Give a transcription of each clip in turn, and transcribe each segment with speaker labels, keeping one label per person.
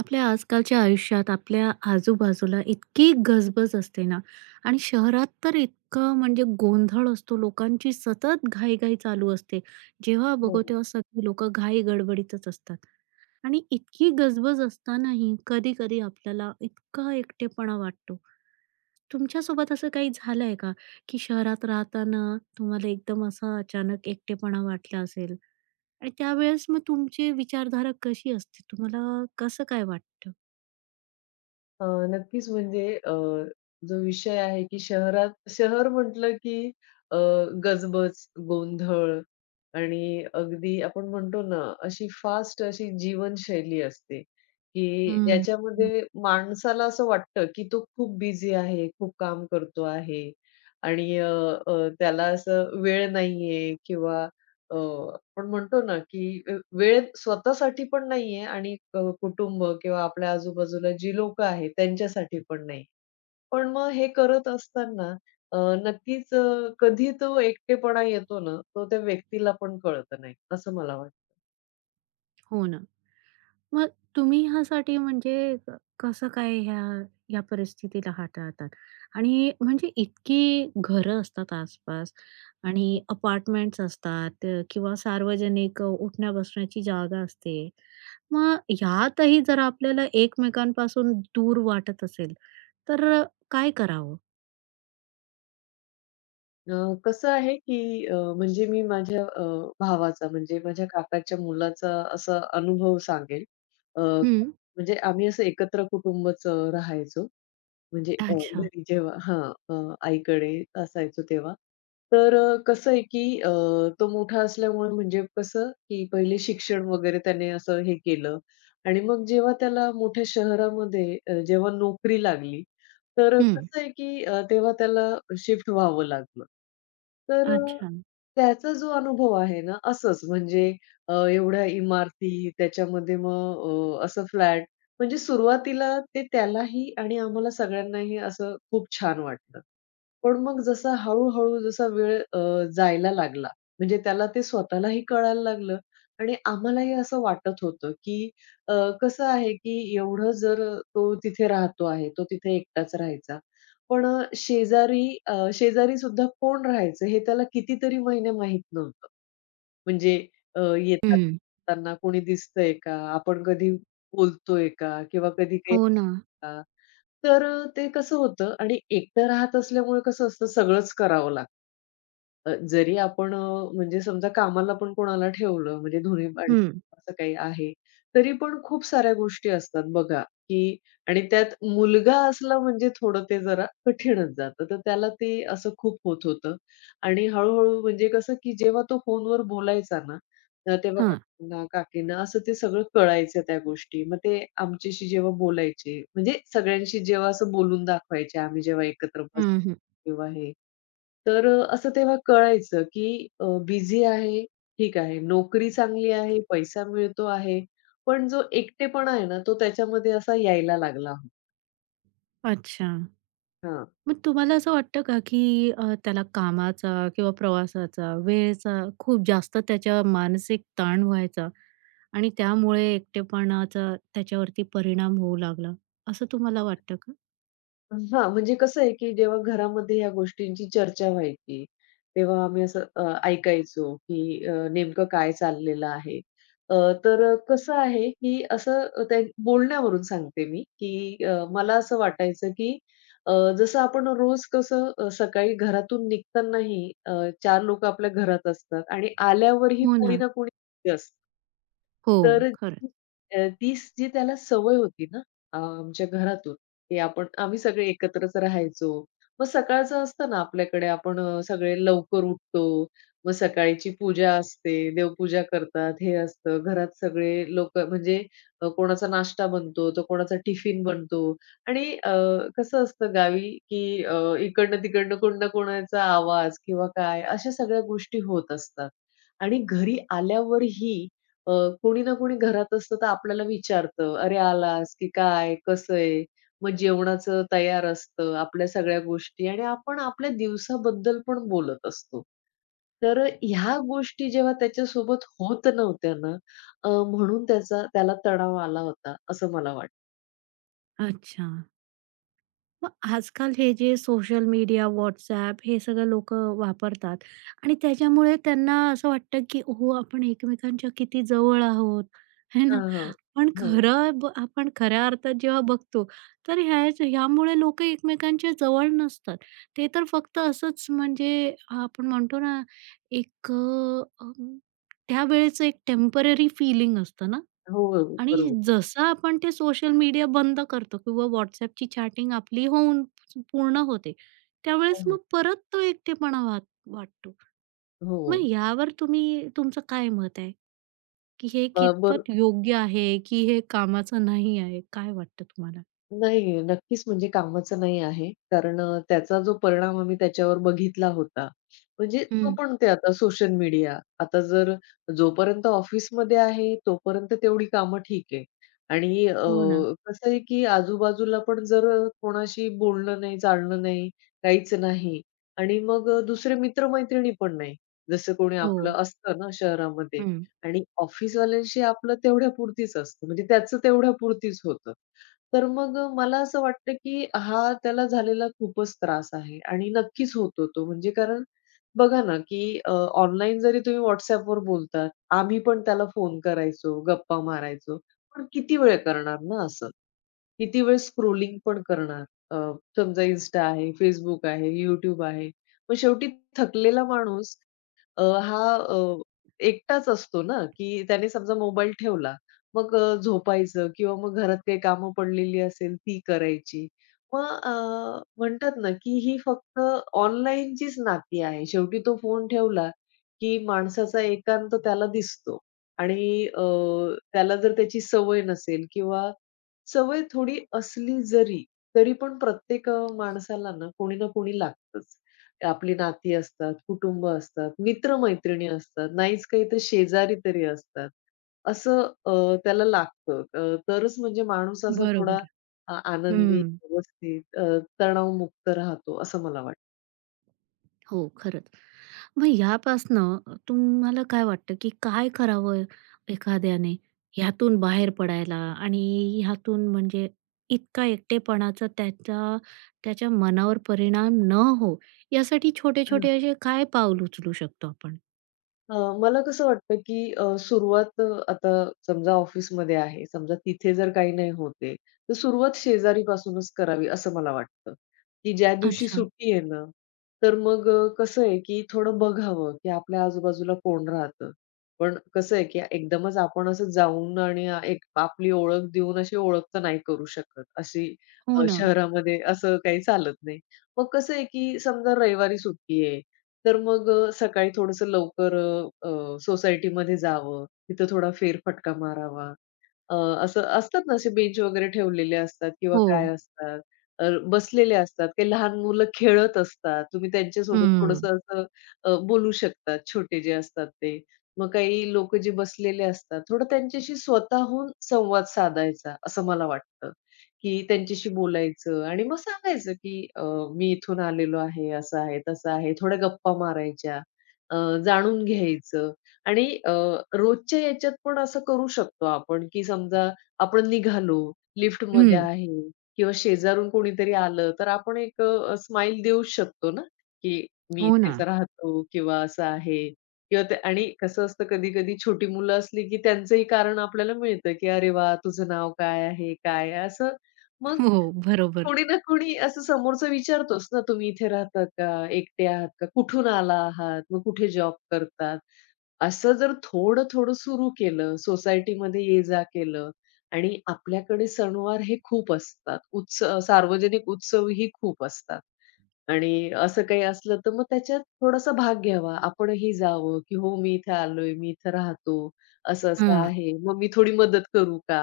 Speaker 1: आपल्या आजकालच्या आयुष्यात आपल्या आजूबाजूला इतकी गजबज असते ना आणि शहरात तर इतकं गोंधळ असतो लोकांची सतत घाईघाई चालू असते. जेव्हा बघू
Speaker 2: हो.
Speaker 1: तेव्हा सगळी लोकं घाई गडबडीतच असतात. आणि इतकी गजबज असतानाही कधी-कधी आपल्याला इतका एकटेपणा वाटतो. तुमच्यासोबत असं काही झालंय का, की शहरात राहताना तुम्हाला एकदम असा अचानक एकटेपणा वाटला असेल? आणि त्यावेळेस मग तुमची विचारधारा कशी असते? तुम्हाला कसं काय वाटतं?
Speaker 2: अ, नक्कीच म्हणजे जो विषय आहे की शहरात शहर म्हटलं की अ, गजबज, गोंधळ आणि अगदी आपण म्हणतो ना, अशी फास्ट अशी जीवनशैली असते, की
Speaker 1: हं. हं.
Speaker 2: ज्याच्यामध्ये माणसाला असं वाटतं की तो खूप बिझी आहे, खूप काम करतो आहे आणि अ, अ, त्याला असं वेळ नाहीये किंवा पण आपण म्हणतो ना, की वेळ स्वतःसाठी पण नाहीये आणि कुटुंब किंवा आपल्या आजूबाजूला जी लोकं आहेत त्यांच्यासाठी पण नाही. पण मग हे करत असताना अ, नक्कीच कधी तो एकटेपणा येतो ना, तो त्या व्यक्तीला पण कळत नाही, असं मला वाटतं.
Speaker 1: हो ना. मग तुम्ही ह्यासाठी म्हणजे क कसं काय ह्या ह्या परिस्थितीला हाताळतात? आणि म्हणजे इतकी घरं असतात आसपास आणि अपार्टमेंट्स असतात किंवा सार्वजनिक उठण्या-बसण्याची जागा असते. मग ह्यातही जर आपल्याला एकमेकांपासून दूर वाटत असेल, तर अ, काय करावं?
Speaker 2: अ, कसं आहे, की म्हणजे मी माझ्या भावाचा म्हणजे माझ्या काकाच्या मुलाचा असा अनुभव सांगेल. अ,
Speaker 1: हं.
Speaker 2: म्हणजे आम्ही असं एकत्र कुटुंबच राहायचो म्हणजे
Speaker 1: अच्छा.
Speaker 2: घरी जेव्हा हां, आईकडे असायचो तेव्हा. तर कसं आहे की तो मोठा असल्यामुळे म्हणजे कसं की पहिले शिक्षण वगैरे त्याने असं हे केलं आणि मग जेव्हा त्याला मोठ्या शहरामध्ये जेव्हा नोकरी लागली, तर
Speaker 1: हं.
Speaker 2: कसं आहे की तेव्हा त्याला शिफ्ट व्हावं लागलं. तर
Speaker 1: अच्छा.
Speaker 2: त्याचा जो अनुभव आहे ना असंच म्हणजे एवढ्या इमारती त्याच्यामध्ये मग असं फ्लॅट म्हणजे सुरुवातीला ते त्यालाही आणि आम्हाला सगळ्यांनाही असं खूप छान वाटलं. पण मग जसा वेळ जायला लागला, म्हणजे त्याला ते स्वतःलाही कळायला लागलं आणि आम्हालाही असं वाटत होतं, की अ, कसं आहे, की एवढं जर तो तिथे राहतो आहे, तो तिथे एकटाच राहायचा. पण शेजारी कोण राहायचं हे त्याला कितीतरी महिने माहीत नव्हतं. म्हणजे येतात त्यांना कोणी दिसतंय का? आपण कधी बोलतोय का? किंवा कधी काही
Speaker 1: हो ना.
Speaker 2: का? तर ते कसं होतं आणि एकटं राहत असल्यामुळे कसं असतं सगळंच करावं लागतं. जरी आपण म्हणजे समजा कामाला पण कोणाला ठेवलं म्हणजे धुणी भांडी
Speaker 1: हं.
Speaker 2: असं काही आहे, तरी पण खूप साऱ्या गोष्टी असतात बघा, की आणि त्यात मुलगा असला म्हणजे थोडं ते जरा कठीणच जातं. तर त्याला ते असं खूप होत होतं आणि हळू-हळू म्हणजे कसं, की जेव्हा तो फोनवर बोलायचा ना, तर तेव्हा
Speaker 1: हां.
Speaker 2: काकूंना, काकींना असं ते सगळं कळायचं त्या गोष्टी. मग ते आमच्याशी जेव्हा बोलायचे म्हणजे सगळ्यांशी जेव्हा असं बोलून दाखवायचे आम्ही जेव्हा एकत्र बस
Speaker 1: हं, हं.
Speaker 2: किंवा हे. तर असं तेव्हा कळायचं, की बिझी आहे, ठीक आहे. नोकरी चांगली आहे, पैसा मिळतो आहे. पण जो एकटेपणा आहे ना, तो त्याच्यामध्ये असा यायला लागला.
Speaker 1: अच्छा.
Speaker 2: हां.
Speaker 1: मग तुम्हाला असं वाटतं का, की त्याला कामाचा किंवा प्रवासाचा, वेळेचा खूप जास्त त्याच्या मानसिक ताण व्हायचा आणि त्यामुळे एकटेपणाचा त्याच्यावरती परिणाम होऊ लागला, असं तुम्हाला वाटतं का?
Speaker 2: हां, म्हणजे कसं आहे, की जेव्हा घरामध्ये या गोष्टींची चर्चा व्हायची, तेव्हा आम्ही असं ऐकायचो, की नेमकं काय चाललेलं आहे. अ, तर कसं आहे, की असं त्या बोलण्यावरून सांगते मी, की मला असं वाटायचं, की अ, जसं आपण रोज कसं सकाळी घरातून निघतानाही 4 लोकं आपल्या घरात असतात आणि आल्यावरही
Speaker 1: हो
Speaker 2: कोणी
Speaker 1: ना.
Speaker 2: ना कोणी असतं.
Speaker 1: हो,
Speaker 2: तर
Speaker 1: खरंच.
Speaker 2: ती जी त्याला सवय होती ना आमच्या घरातून, की आपण आम्ही सगळे एकत्रच राहायचो. मग सकाळचं असतं ना आपल्याकडे आपण सगळे लवकर उठतो. मग सकाळची पूजा असते, देवपूजा करतात, हे असतं. घरात सगळे लोकं म्हणजे कोणाचा नाश्ता बनतो, तर कोणाचा टिफिन बनतो आणि कसं असतं गावी, की इकडनं-तिकडनं कोण ना कोणाचा आवाज किंवा काय अशा सगळ्या गोष्टी होत असतात. आणि घरी आल्यावरही अ, कोणी ना कोणी घरात असतं तर आपल्याला विचारतं, "अरे आलास की काय? कसं आहे?" मग जेवणाचं तयार असतं, आपल्या सगळ्या गोष्टी आणि आपण आपल्या दिवसाबद्दल पण बोलत असतो. तर ह्या गोष्टी जेव्हा त्याच्यासोबत होत नव्हत्या ना, म्हणून त्याचा त्याला तणाव आला होता असं मला वाटतं.
Speaker 1: अच्छा. मग आजकाल हे जे सोशल मीडिया, WhatsApp हे सगळं लोकं वापरतात आणि त्याच्यामुळे त्यांना असं वाटतं, की "हो, आपण एकमेकांच्या किती जवळ आहोत." है
Speaker 2: हां,
Speaker 1: ना?
Speaker 2: हां.
Speaker 1: पण
Speaker 2: हां.
Speaker 1: खरं ब आपण खऱ्या अर्थात जेव्हा बघतो, तर ह्यामुळे लोकं एकमेकांच्या जवळ नसतात. ते तर फक्त असंच म्हणजे आपण म्हणतो ना, एक त्यावेळेचं एक टेम्पररी फीलिंग असतं ना
Speaker 2: हो,
Speaker 1: आणि
Speaker 2: बरोबर.
Speaker 1: जसं आपण ते सोशल मीडिया बंद करतो किंवा WhatsAppची चॅटिंग आपली होऊन पूर्ण होते,
Speaker 2: हां,
Speaker 1: त्यावेळेस
Speaker 2: हां.
Speaker 1: मग परत तो एकटेपणा वाटतो.
Speaker 2: हो.
Speaker 1: मग यावर तुम्ही तुमचं काय मत आहे, की हे
Speaker 2: बरोबर.
Speaker 1: कितपत योग्य आहे, की हे कामाचं नाही आहे? काय वाटतं तुम्हाला?
Speaker 2: नाही, नक्कीच म्हणजे कामाचं नाही आहे. कारण त्याचा जो परिणाम आम्ही त्याच्यावर बघितला होता. म्हणजे तो
Speaker 1: हं.
Speaker 2: पण ते आता सोशल मीडिया. आता जर जोपर्यंत ऑफिसमध्ये आहे, तोपर्यंत तेवढी कामं ठीक आहे. आणि
Speaker 1: हो ना.
Speaker 2: कसं आहे की आजूबाजूला पण जर कोणाशी बोलणं नाही, चालणं नाही, काहीच नाही. आणि मग दुसरे मित्र पण नाही. जसं कोणी
Speaker 1: हो.
Speaker 2: आपलं असतं ना शहरामध्ये
Speaker 1: हं.
Speaker 2: आणि ऑफिसवाल्यांशी आपलं तेवढ्यापुरतीच असतं. म्हणजे त्याचं तेवढ्यापुरतीच होतं. तर मग मला असं वाटतं, की हा त्याला झालेला खूपच त्रास आहे आणि नक्कीच होतो तो. म्हणजे कारण बघा ना, की ऑनलाईन जरी तुम्ही WhatsAppवर बोलतात, आम्ही पण त्याला फोन करायचो, गप्पा मारायचो. पण किती वेळ करणार ना असं? किती वेळ स्क्रोलिंग पण करणार? अ, समजा Insta आहे, Facebook आहे, YouTube आहे. मग शेवटी थकलेला माणूस अ, हा अ, एकटाच असतो ना, की त्याने समजा मोबाईल ठेवला मग झोपायचं किंवा मग घरात काही कामं पडलेली असेल ती करायची. मग म्हणतात ना, की ही फक्त ऑनलाईनचीच नाती आहे. शेवटी तो फोन ठेवला, की माणसाचा एकांत त्याला दिसतो आणि त्याला जर त्याची सवय नसेल किंवा सवय थोडी असली जरी, तरी पण प्रत्येक माणसाला ना कोणी ना कोणी लागतंच. आपली नाती असतात, कुटुंब असतात, मित्र असतात, नाहीच काही तर शेजारी तरी असतात. असं अ, त्याला लागतं. तरच म्हणजे माणूस असा थोडा
Speaker 1: बरोबर.
Speaker 2: आनंदी,
Speaker 1: हं.
Speaker 2: व्यवस्थित तणावमुक्त राहतो असं मला वाटतं.
Speaker 1: हो, खरंच. मग ह्यापासनं तुम्हाला काय वाटतं, की काय करावं एखाद्याने ह्यातून बाहेर पडायला आणि ह्यातून म्हणजे इतका एकटेपणाचा त्याचा त्याच्या मनावर परिणाम न हो, यासाठी छोटे-छोटे असे काय पाऊल उचलू शकतो आपण?
Speaker 2: अ, मला कसं वाटतं, की सुरुवात आता समजा ऑफिसमध्ये आहे, समजा तिथे जर काही नाही होते, आहे, तर सुरुवात शेजारीपासूनच करावी असं मला वाटतं, की ज्या दिवशी
Speaker 1: अच्छा.
Speaker 2: सुट्टी आहे ना, तर मग कसं आहे, की थोडं बघावं, की आपल्या आजूबाजूला कोण राहतं. पण कसं आहे, की एकदमच आपण असं जाऊन आणि एक आपली ओळख देऊन अशी ओळख तर नाही करू शकत. अशी
Speaker 1: हो ना.
Speaker 2: शहरामध्ये असं काही चालत नाही. मग कसं आहे, की समजा रविवारी सुट्टी आहे तर मग सकाळी थोडंसं लवकर अ, अ, सोसायटीमध्ये जावं, तिथं थोडा फेरफटका मारावा. अ, असं असतात ना, असे बेंच वगैरे ठेवलेले असतात किंवा
Speaker 1: हो.
Speaker 2: काय असतात. तर बसलेले असतात. काही लहान मुलं खेळत असतात. तुम्ही त्यांच्यासोबत
Speaker 1: हं.
Speaker 2: थोडंसं असं बोलू शकतात, छोटे जे असतात ते. मग काही लोकं जे बसलेले असतात, थोडं त्यांच्याशी स्वतःहून संवाद साधायचा, असं मला वाटतं, की त्यांच्याशी बोलायचं आणि मग सांगायचं, की "मी इथून आलेलो आहे, असं आहे, तसं आहे." थोड्या गप्पा मारायच्या, जाणून घ्यायचं. आणि रोजच्या याच्यात पण असं करू शकतो आपण, की समजा आपण निघालो, लिफ्टमध्ये
Speaker 1: हं.
Speaker 2: आहे किंवा शेजारून कोणीतरी आलं, तर आपण एक स्माइल देऊच शकतो ना, की मी
Speaker 1: हो ना.
Speaker 2: इथेच राहतो किंवा असं आहे किंवा ते आणि कसं असतं कधी-कधी छोटी मुलं असली, की त्यांचंही कारण आपल्याला मिळतं, की "अरे वाह! तुझं नाव काय आहे? काय आहे?" असं मग
Speaker 1: हो, बरोबर.
Speaker 2: कोणी ना कोणी असं समोरचं विचारतोच ना, "तुम्ही इथे राहता का? एकटे आहात का? कुठून आला आहात? मग कुठे जॉब करतात?" असं जर थोडं-थोडं सुरू केलं, सोसायटीमध्ये ये-जा केलं आणि आपल्याकडे सणवार हे खूप असतात. उत्सव सार्वजनिक उत्सव ही खूप असतात आणि असं काही असलं तर मग त्याच्यात थोडासा भाग घ्यावा. आपणही जावं, की "हो, मी इथे आलोय, मी इथं राहतो, असं-असं
Speaker 1: हां.
Speaker 2: आहे, मग मी थोडी मदत करू का?"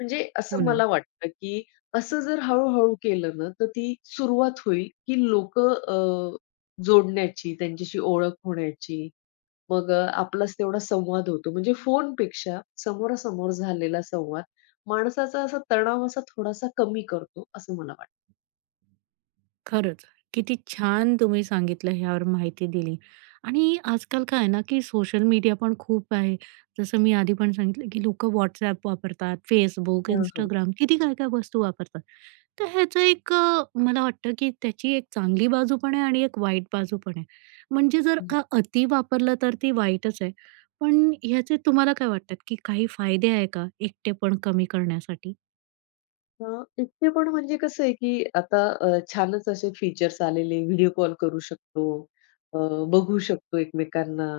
Speaker 2: म्हणजे
Speaker 1: हो
Speaker 2: असं
Speaker 1: ना.
Speaker 2: मला वाटतं, की असं जर हळू केलं ना, तर ती सुरुवात होईल, की लोकं जोडण्याची, त्यांच्याशी ओळख होण्याची मग आपलाच तेवढा संवाद होतो. म्हणजे फोनपेक्षा समोरासमोर झालेला संवाद माणसाचा असा तणाव असा थोडासा कमी करतो, असं मला वाटतं.
Speaker 1: खरंच. किती छान तुम्ही सांगितलं ह्यावर माहिती दिली. आणि आजकाल काय आहे ना, की सोशल मीडिया पण खूप आहे. जसं मी आधी पण सांगितलं, की लोकं WhatsApp वापरतात, Facebook,
Speaker 2: हां,
Speaker 1: Instagram किती काय-काय वस्तू वापरतात. तर ह्याचं मला वाटतं, की त्याची एक चांगली बाजू पण आहे आणि एक वाईट बाजू पण आहे. म्हणजे जर
Speaker 2: हं.
Speaker 1: का अति वापरलं तर ती वाईटच आहे. पण ह्याचे तुम्हाला काय वाटतात, की काही फायदे आहे का एकटेपण कमी करण्यासाठी?
Speaker 2: हां, एकटे पण म्हणजे कसं आहे, की आता छानच असे फीचर्स आलेले व्हिडिओ कॉल करू शकतो, अ, बघू शकतो एकमेकांना,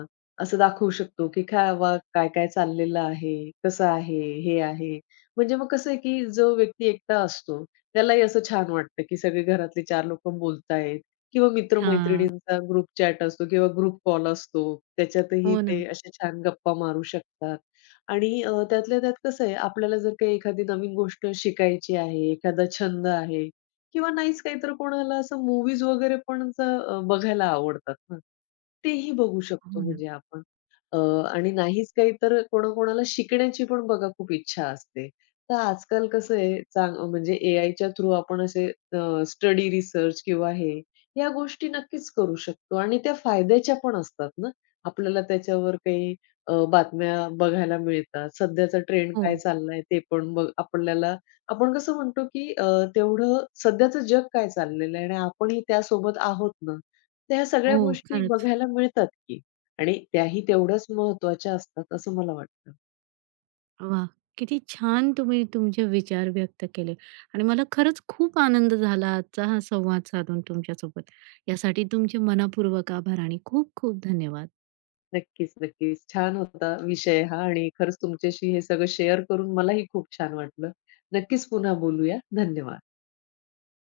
Speaker 2: असं दाखवू शकतो, की काय वा काय-काय चाललेलं आहे, कसं आहे, हे आहे. म्हणजे मग कसं आहे, की जो व्यक्ती एकटा असतो, त्यालाही असं छान वाटतं, की सगळे घरातले 4 लोकं बोलतायत किंवा मित्र
Speaker 1: हां.
Speaker 2: ग्रुप चॅट असतो किंवा ग्रुप कॉल असतो. त्याच्यातही
Speaker 1: हो ना,
Speaker 2: ते अशा छान गप्पा मारू शकतात. आणि त्यातल्या त्यात कसं आहे, आपल्याला जर काही एखादी नवीन गोष्ट शिकायची आहे, एखादा छंद आहे किंवा नाहीच काही तर कोणाला असं मूवीज वगैरे पण असं बघायला आवडतात ना, तेही बघू शकतो
Speaker 1: हो ना.
Speaker 2: म्हणजे आपण. अ, आणि नाहीच काही तर कोणाकोणाला शिकण्याची पण बघा खूप इच्छा असते. तर आजकाल कसं आहे, म्हणजे एआयच्या थ्रू आपण असे स्टडी रिसर्च किंवा हे, या गोष्टी नक्कीच करू शकतो आणि त्या फायद्याच्या पण असतात ना. आपल्याला त्याच्यावर काही बातम्या बघायला मिळतात. सध्याचा ट्रेंड
Speaker 1: हो,
Speaker 2: काय चाललाय ते पण बघ आपल्याला आपण कसं म्हणतो, की तेवढं सध्याचं जग काय चाललेलं आहे आणि आपणही त्यासोबत आहोत ना. तर ह्या सगळ्या
Speaker 1: हो.
Speaker 2: गोष्टी
Speaker 1: खरंच.
Speaker 2: बघायला मिळतात की आणि त्याही तेवढ्याच महत्त्वाच्या असतात असं मला वाटतं.
Speaker 1: वाह! किती छान तुम्ही तुमचे विचार व्यक्त केले आणि मला खरंच खूप आनंद झाला आजचा हा संवाद साधून तुमच्यासोबत. यासाठी तुमचे मनःपूर्वक आभार आणि खूप खूप धन्यवाद.
Speaker 2: नक्कीच, नक्कीच. छान होता विषय हा आणि खरंच तुमच्याशी हे सगळं शेअर करून मलाही खूप छान वाटलं. नक्कीच पुन्हा बोलूया. धन्यवाद.